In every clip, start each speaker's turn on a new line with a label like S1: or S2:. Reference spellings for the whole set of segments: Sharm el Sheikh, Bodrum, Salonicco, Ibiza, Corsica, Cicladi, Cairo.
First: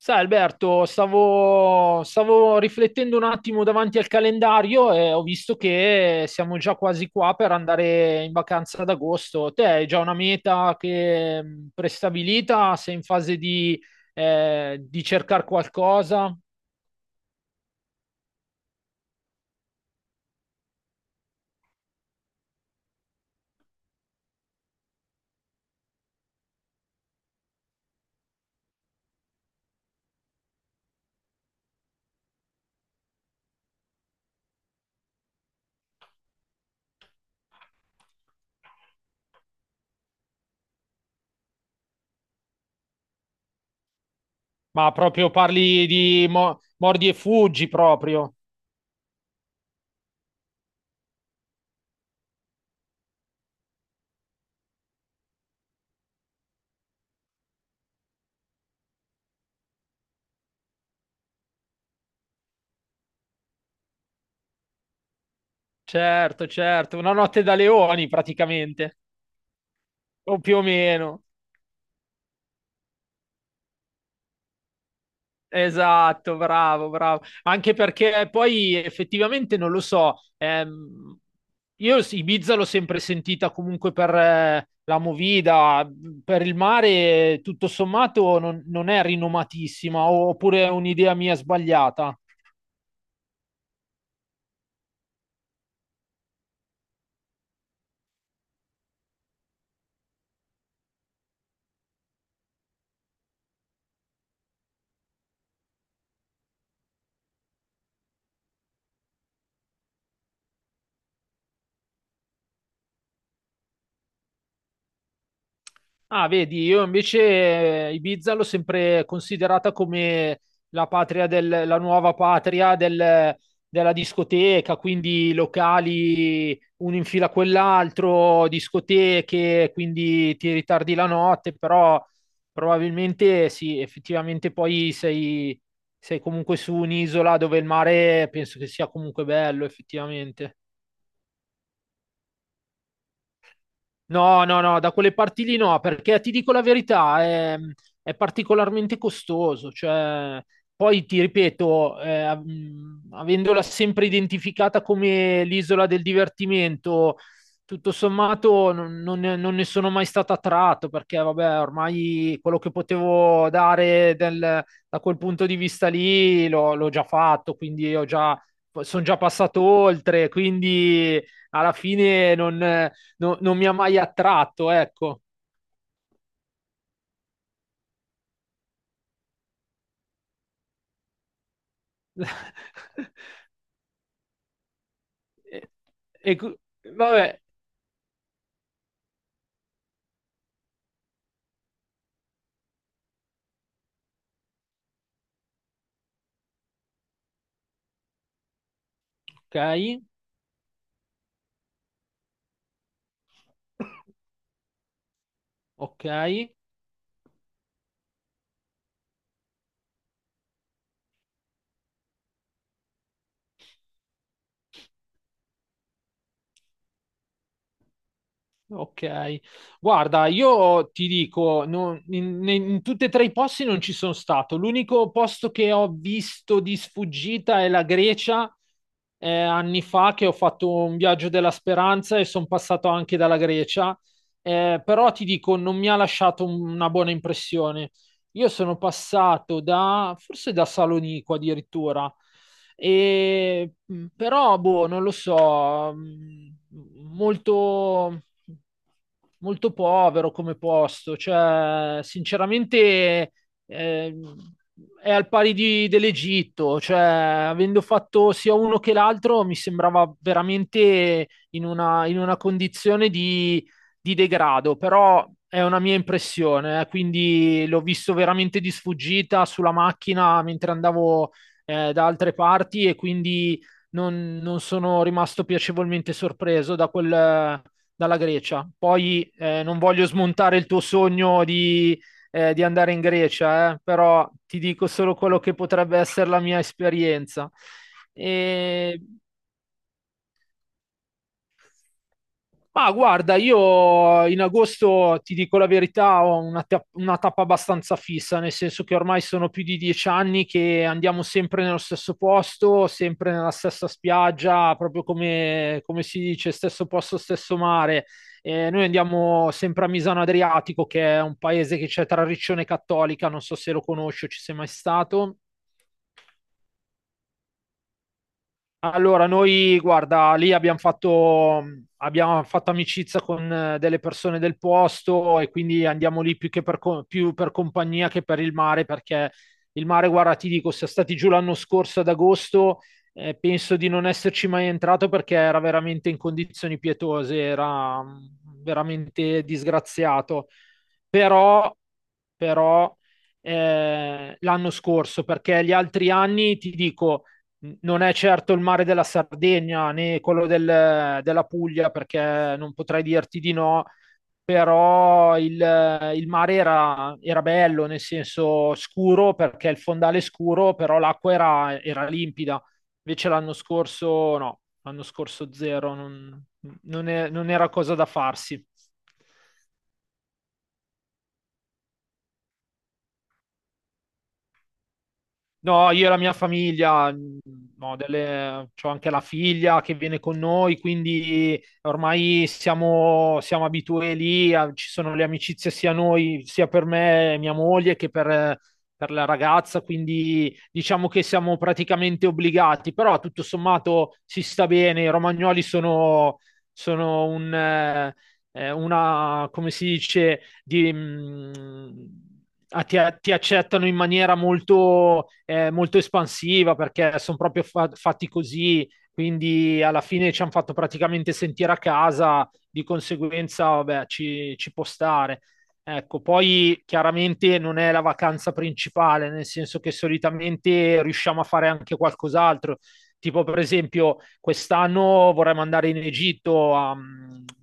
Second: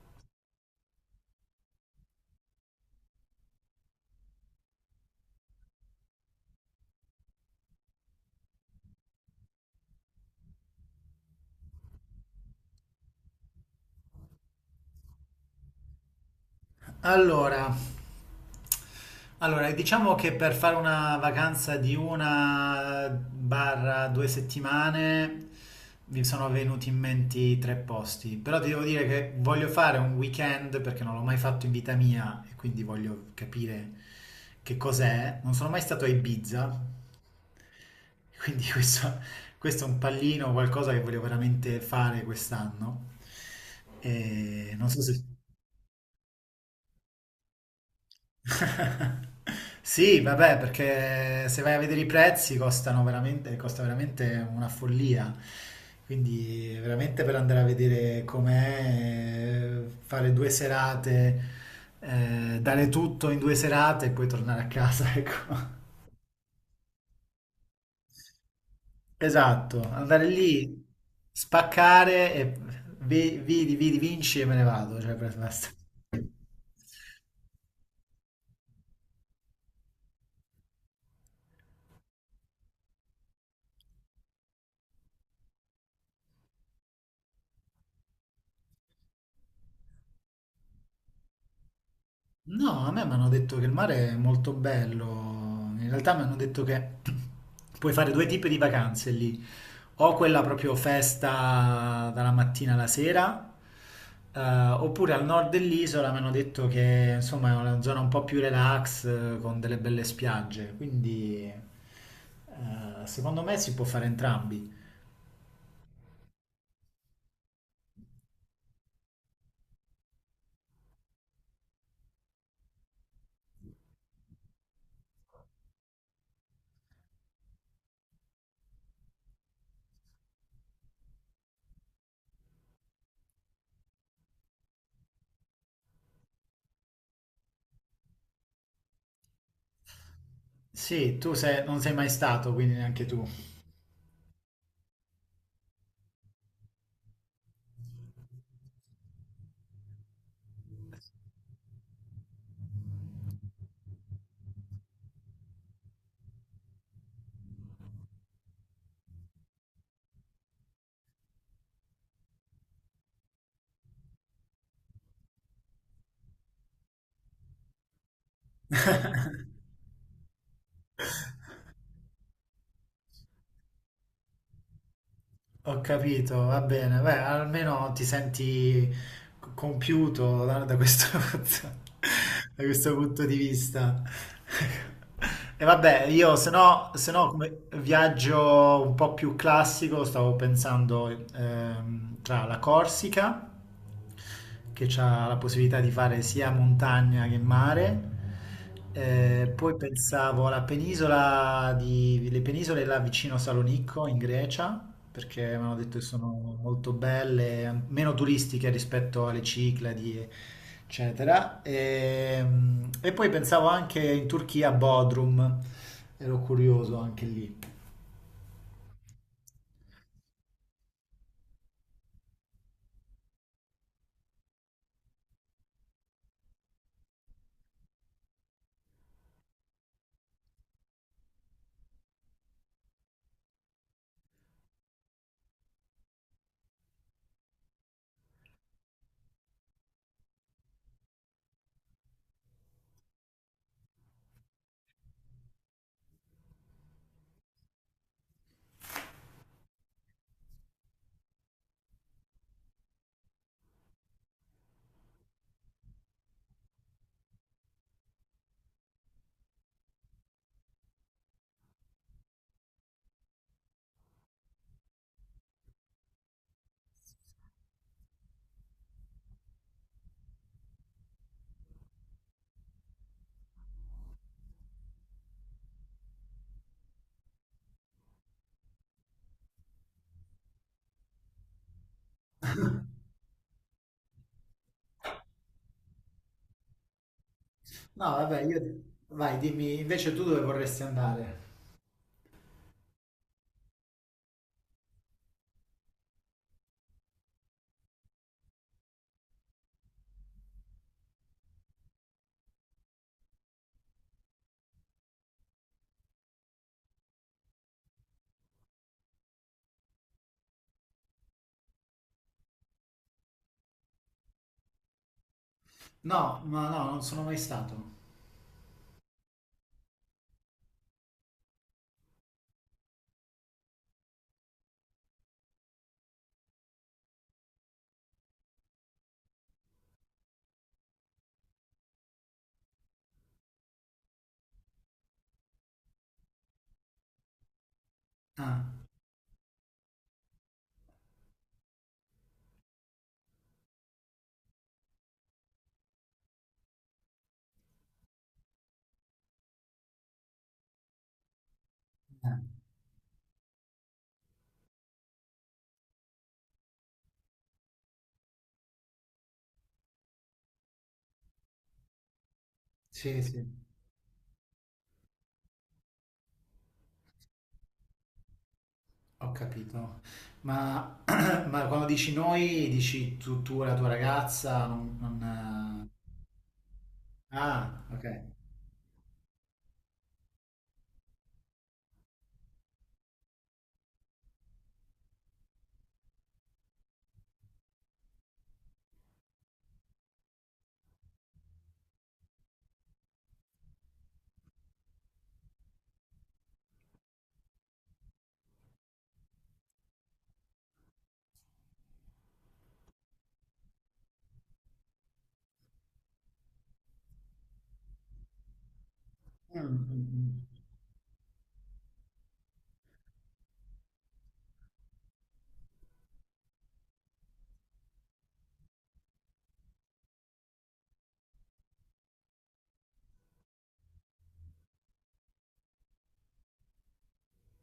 S1: Sai Alberto, stavo riflettendo un attimo davanti al calendario e ho visto che siamo già quasi qua per andare in vacanza ad agosto. Te hai già una meta che prestabilita? Sei in fase di cercare qualcosa?
S2: Allora, allora, diciamo che per fare una vacanza di 1/2 settimane mi sono venuti in mente tre posti, però ti devo dire che voglio fare un weekend perché non l'ho mai fatto in vita mia e quindi voglio capire che cos'è. Non sono mai stato a Ibiza, quindi questo è un pallino, qualcosa che voglio veramente fare quest'anno. E non
S1: Ma
S2: so se.
S1: proprio parli di mordi e fuggi proprio.
S2: Sì, vabbè, perché se vai a vedere i prezzi costano veramente, costa veramente una follia. Quindi veramente per andare a vedere com'è, fare due serate, dare tutto in due serate e poi tornare a casa, ecco.
S1: Certo, certo, una notte da leoni praticamente,
S2: Esatto, andare
S1: o più o
S2: lì,
S1: meno.
S2: spaccare e vidi, vinci e me ne vado. Cioè, basta.
S1: Esatto, bravo, bravo. Anche perché poi effettivamente non lo so, io sì, Ibiza l'ho sempre sentita comunque per la movida, per il mare tutto sommato non è rinomatissima, oppure è un'idea mia sbagliata.
S2: No, a me mi hanno detto che il mare è molto bello. In realtà mi hanno detto che puoi fare due tipi di vacanze lì. O quella proprio festa dalla mattina alla sera, oppure al nord dell'isola mi hanno detto che insomma è una zona un po' più relax, con delle belle spiagge. Quindi secondo me si può fare entrambi.
S1: Ah, vedi, io invece Ibiza l'ho sempre considerata come la patria del, la nuova patria della discoteca, quindi locali uno in fila a quell'altro, discoteche, quindi ti ritardi la notte, però probabilmente sì, effettivamente poi sei comunque su un'isola dove il mare penso che sia comunque bello, effettivamente.
S2: Sì, tu sei- non sei mai stato, quindi neanche tu.
S1: No, no, no, da quelle parti lì no, perché ti dico la verità, è particolarmente costoso. Cioè, poi ti ripeto, avendola sempre identificata come l'isola del divertimento, tutto sommato non ne non ne sono mai stato attratto, perché vabbè, ormai quello che potevo dare da quel punto di vista lì l'ho già fatto, quindi ho già, sono già passato oltre, quindi alla fine non mi ha mai attratto, ecco.
S2: Ho capito, va bene. Beh, almeno ti senti compiuto da questo, da questo punto di vista. E
S1: E-
S2: vabbè, io
S1: e
S2: se
S1: cu-
S2: no, se
S1: vabbè,
S2: no come viaggio un po' più classico, stavo pensando tra la Corsica che c'ha la possibilità di fare sia montagna che mare. Poi
S1: ok,
S2: pensavo le penisole là vicino a Salonicco in Grecia, perché mi hanno detto che
S1: ok,
S2: sono molto belle, meno turistiche rispetto alle Cicladi, eccetera. E, poi pensavo anche in Turchia a Bodrum, ero curioso anche lì.
S1: ok. Guarda, io ti dico, in tutti e tre i posti non ci sono stato. L'unico posto che ho visto di sfuggita è la Grecia. Anni fa che ho fatto un viaggio della speranza e sono passato anche dalla Grecia. Però ti dico, non mi ha lasciato una buona impressione. Io sono passato da, forse da Salonico addirittura, però, boh, non lo so, molto, molto povero come posto, cioè, sinceramente, eh, è al pari dell'Egitto, cioè, avendo fatto sia uno che l'altro, mi sembrava veramente in una condizione di degrado, però è una mia impressione, quindi l'ho visto veramente di sfuggita sulla macchina mentre andavo da altre parti e quindi non sono rimasto piacevolmente sorpreso da dalla Grecia. Poi non voglio smontare il tuo sogno di andare in Grecia, però ti dico solo quello che potrebbe essere la mia esperienza.
S2: No, vabbè, io.
S1: E
S2: Vai, dimmi, invece tu dove vorresti andare?
S1: Ma guarda, io in agosto ti dico la verità, ho una, una tappa abbastanza fissa, nel senso che ormai sono più di 10 anni che andiamo sempre nello stesso posto, sempre nella stessa spiaggia, proprio come, come si dice, stesso posto, stesso mare. Noi andiamo sempre a Misano Adriatico, che è un paese che c'è tra Riccione e Cattolica, non so se lo conosci o ci sei mai stato.
S2: No, no, no, non sono mai stato.
S1: Allora, noi, guarda, lì abbiamo fatto amicizia con delle persone del posto e quindi andiamo lì più che per, più per compagnia che per il mare, perché il mare, guarda, ti dico, siamo stati giù l'anno scorso ad agosto, penso di non esserci mai entrato perché era veramente in condizioni pietose, era
S2: Ah,
S1: veramente disgraziato. Però, però, l'anno scorso, perché gli altri anni, ti dico non è certo il mare della Sardegna né quello della Puglia,
S2: ah,
S1: perché non potrei dirti di no, però il mare era bello, nel senso scuro, perché il fondale è scuro, però l'acqua era limpida.
S2: sì,
S1: Invece
S2: sì,
S1: l'anno scorso no, l'anno scorso zero, non era cosa da farsi.
S2: ho capito. Ma, ma quando dici noi, dici tu e la tua ragazza, non,
S1: No, io e
S2: eh,
S1: la mia famiglia,
S2: Ah,
S1: no,
S2: ok.
S1: c'ho anche la figlia che viene con noi, quindi ormai siamo abituati lì, ci sono le amicizie sia noi, sia per me e mia moglie che per la ragazza, quindi diciamo che siamo praticamente obbligati, però tutto sommato si sta bene, i romagnoli sono un, una, come si dice di, a- ti accettano in maniera molto, molto espansiva perché sono proprio fatti così,
S2: Mm,
S1: quindi alla
S2: mm, mm.
S1: fine ci hanno fatto praticamente sentire a casa, di conseguenza, vabbè, ci può stare. Ecco, poi chiaramente non è la vacanza principale, nel senso che solitamente riusciamo a fare anche qualcos'altro. Tipo, per esempio, quest'anno vorremmo andare in Egitto a,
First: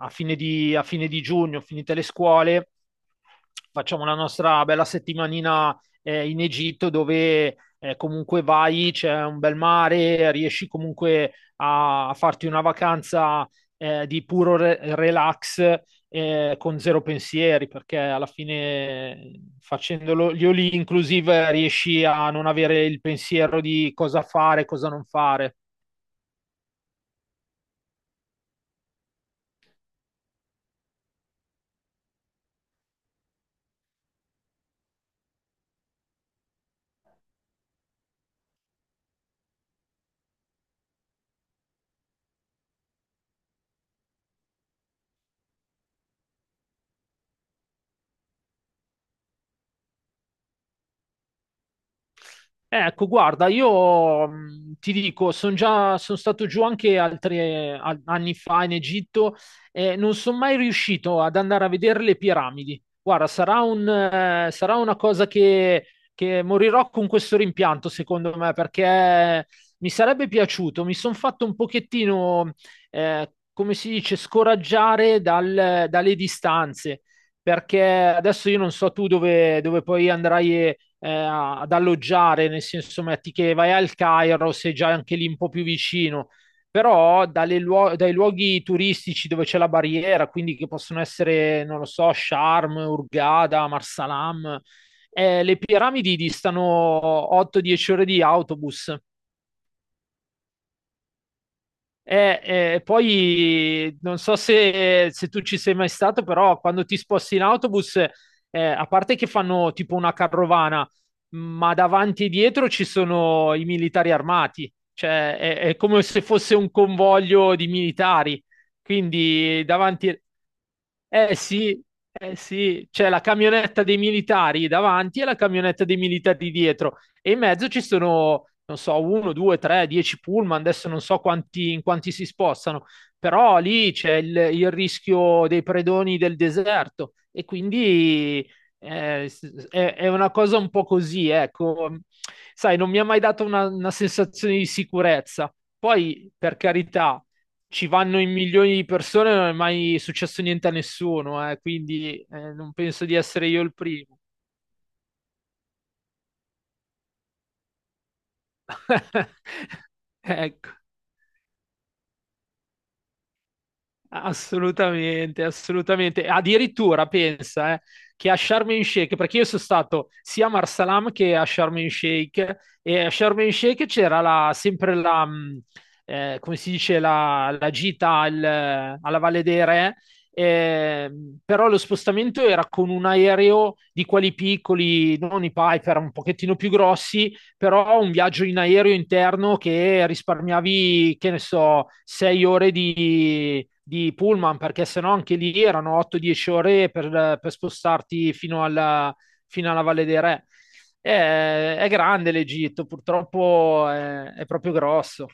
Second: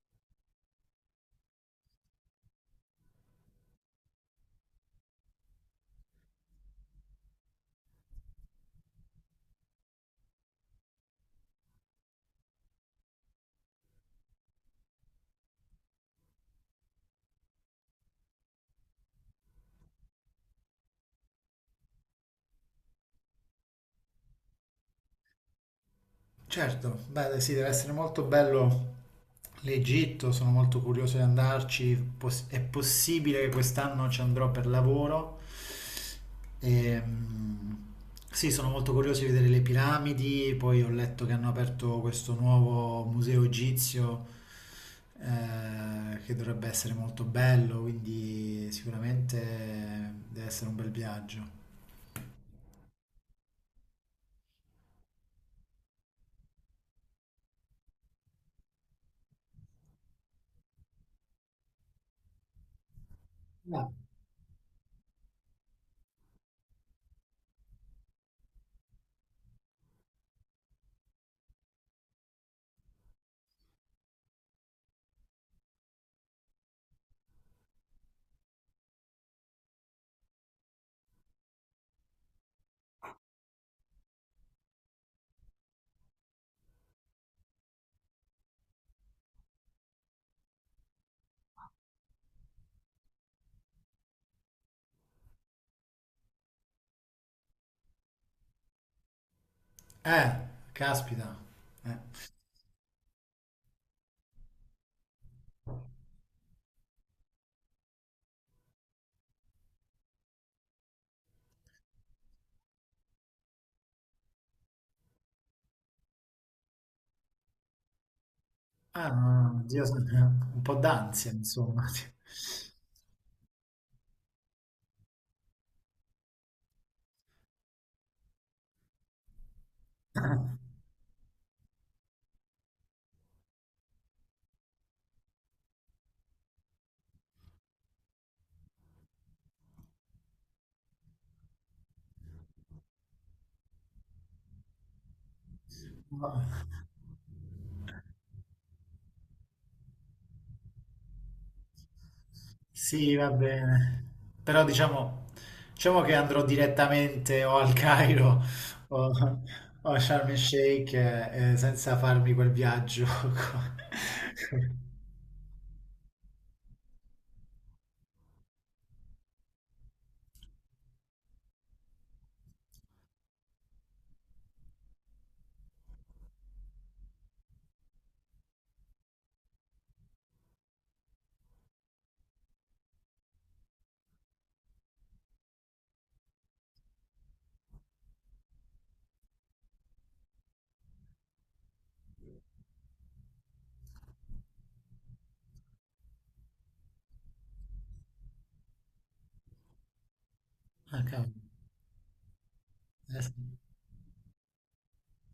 S1: a fine di giugno, finite le scuole, facciamo la nostra bella settimanina in Egitto dove comunque vai, c'è un bel mare, riesci comunque a, a farti una vacanza di puro relax con zero pensieri, perché alla fine facendolo gli Oli inclusive riesci a non avere il pensiero di cosa fare, cosa non fare.
S2: Certo, beh, sì, deve essere molto bello l'Egitto, sono molto curioso di andarci. Poss- è possibile che quest'anno ci andrò per lavoro. Ehm, sì, sono molto curioso di vedere le piramidi, poi ho letto che hanno aperto questo nuovo museo egizio che dovrebbe essere molto bello, quindi sicuramente deve essere un bel viaggio.
S1: Ecco, guarda, io ti dico, sono già, sono stato giù anche altri anni fa in Egitto e non sono mai riuscito ad andare a vedere le piramidi. Guarda, sarà un,
S2: No.
S1: sarà una cosa che morirò con questo rimpianto, secondo me, perché mi sarebbe piaciuto. Mi sono fatto un pochettino, come si dice, scoraggiare dalle distanze perché adesso io non so tu dove, dove poi andrai ad alloggiare, nel senso metti che vai al Cairo, sei già anche lì un po' più vicino, però dalle dai luoghi turistici dove c'è la barriera, quindi che possono essere, non lo so, Sharm, Hurghada, Marsalam, le piramidi distano 8-10 ore di autobus.
S2: Eh, caspita. Eh.
S1: Eh, poi non so se, se tu ci sei mai stato, però quando ti sposti in autobus, a parte che fanno tipo una carovana, ma davanti e dietro ci sono i militari armati, cioè è come se fosse un convoglio di militari.
S2: Ah, no, no, no,
S1: Quindi
S2: Dio,
S1: davanti,
S2: sempre un po' d'ansia,
S1: eh sì,
S2: insomma.
S1: eh sì, c'è la camionetta dei militari davanti e la camionetta dei militari dietro e in mezzo ci sono, non so, uno, due, tre, dieci pullman, adesso non so quanti, in quanti si spostano, però lì c'è il rischio dei predoni del deserto e quindi è una cosa un po' così, ecco, sai, non mi ha mai dato una sensazione di sicurezza. Poi,
S2: No.
S1: per carità, ci vanno in milioni di persone, non è mai successo niente a nessuno, quindi non penso
S2: Sì,
S1: di
S2: va
S1: essere io il
S2: bene.
S1: primo.
S2: Però diciamo che andrò direttamente o al Cairo o, o a Sharm el
S1: Ecco.
S2: Sheikh senza farmi quel viaggio.
S1: Assolutamente, assolutamente. Addirittura pensa che a Sharm el Sheikh, perché io sono stato sia a Marsalam che a Sharm el Sheikh, e a Sharm el Sheikh c'era come si dice, la gita alla Valle dei Re, eh, però lo spostamento era con un aereo di quelli piccoli, non i Piper, un pochettino più grossi, però un viaggio in aereo interno che risparmiavi, che ne so, 6 ore di pullman, perché sennò anche lì erano 8-10 ore per spostarti fino alla Valle dei Re.
S2: Ah, cavolo.
S1: È grande l'Egitto,
S2: Sì.
S1: purtroppo è proprio grosso.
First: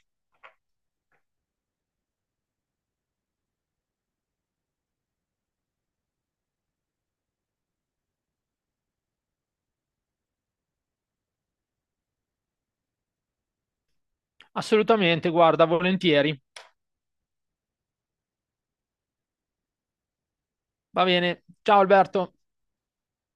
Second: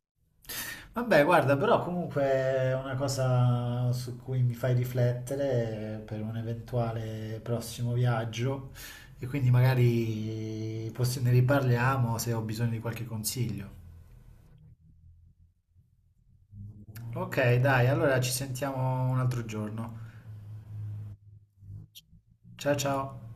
S2: Vabbè, guarda, però comunque è una cosa su cui mi fai riflettere per un eventuale prossimo viaggio e quindi magari ne riparliamo se ho bisogno di qualche consiglio.
S1: Assolutamente, guarda, volentieri.
S2: Ok, dai, allora ci sentiamo un altro giorno.
S1: Va bene. Ciao Alberto.
S2: Ciao ciao.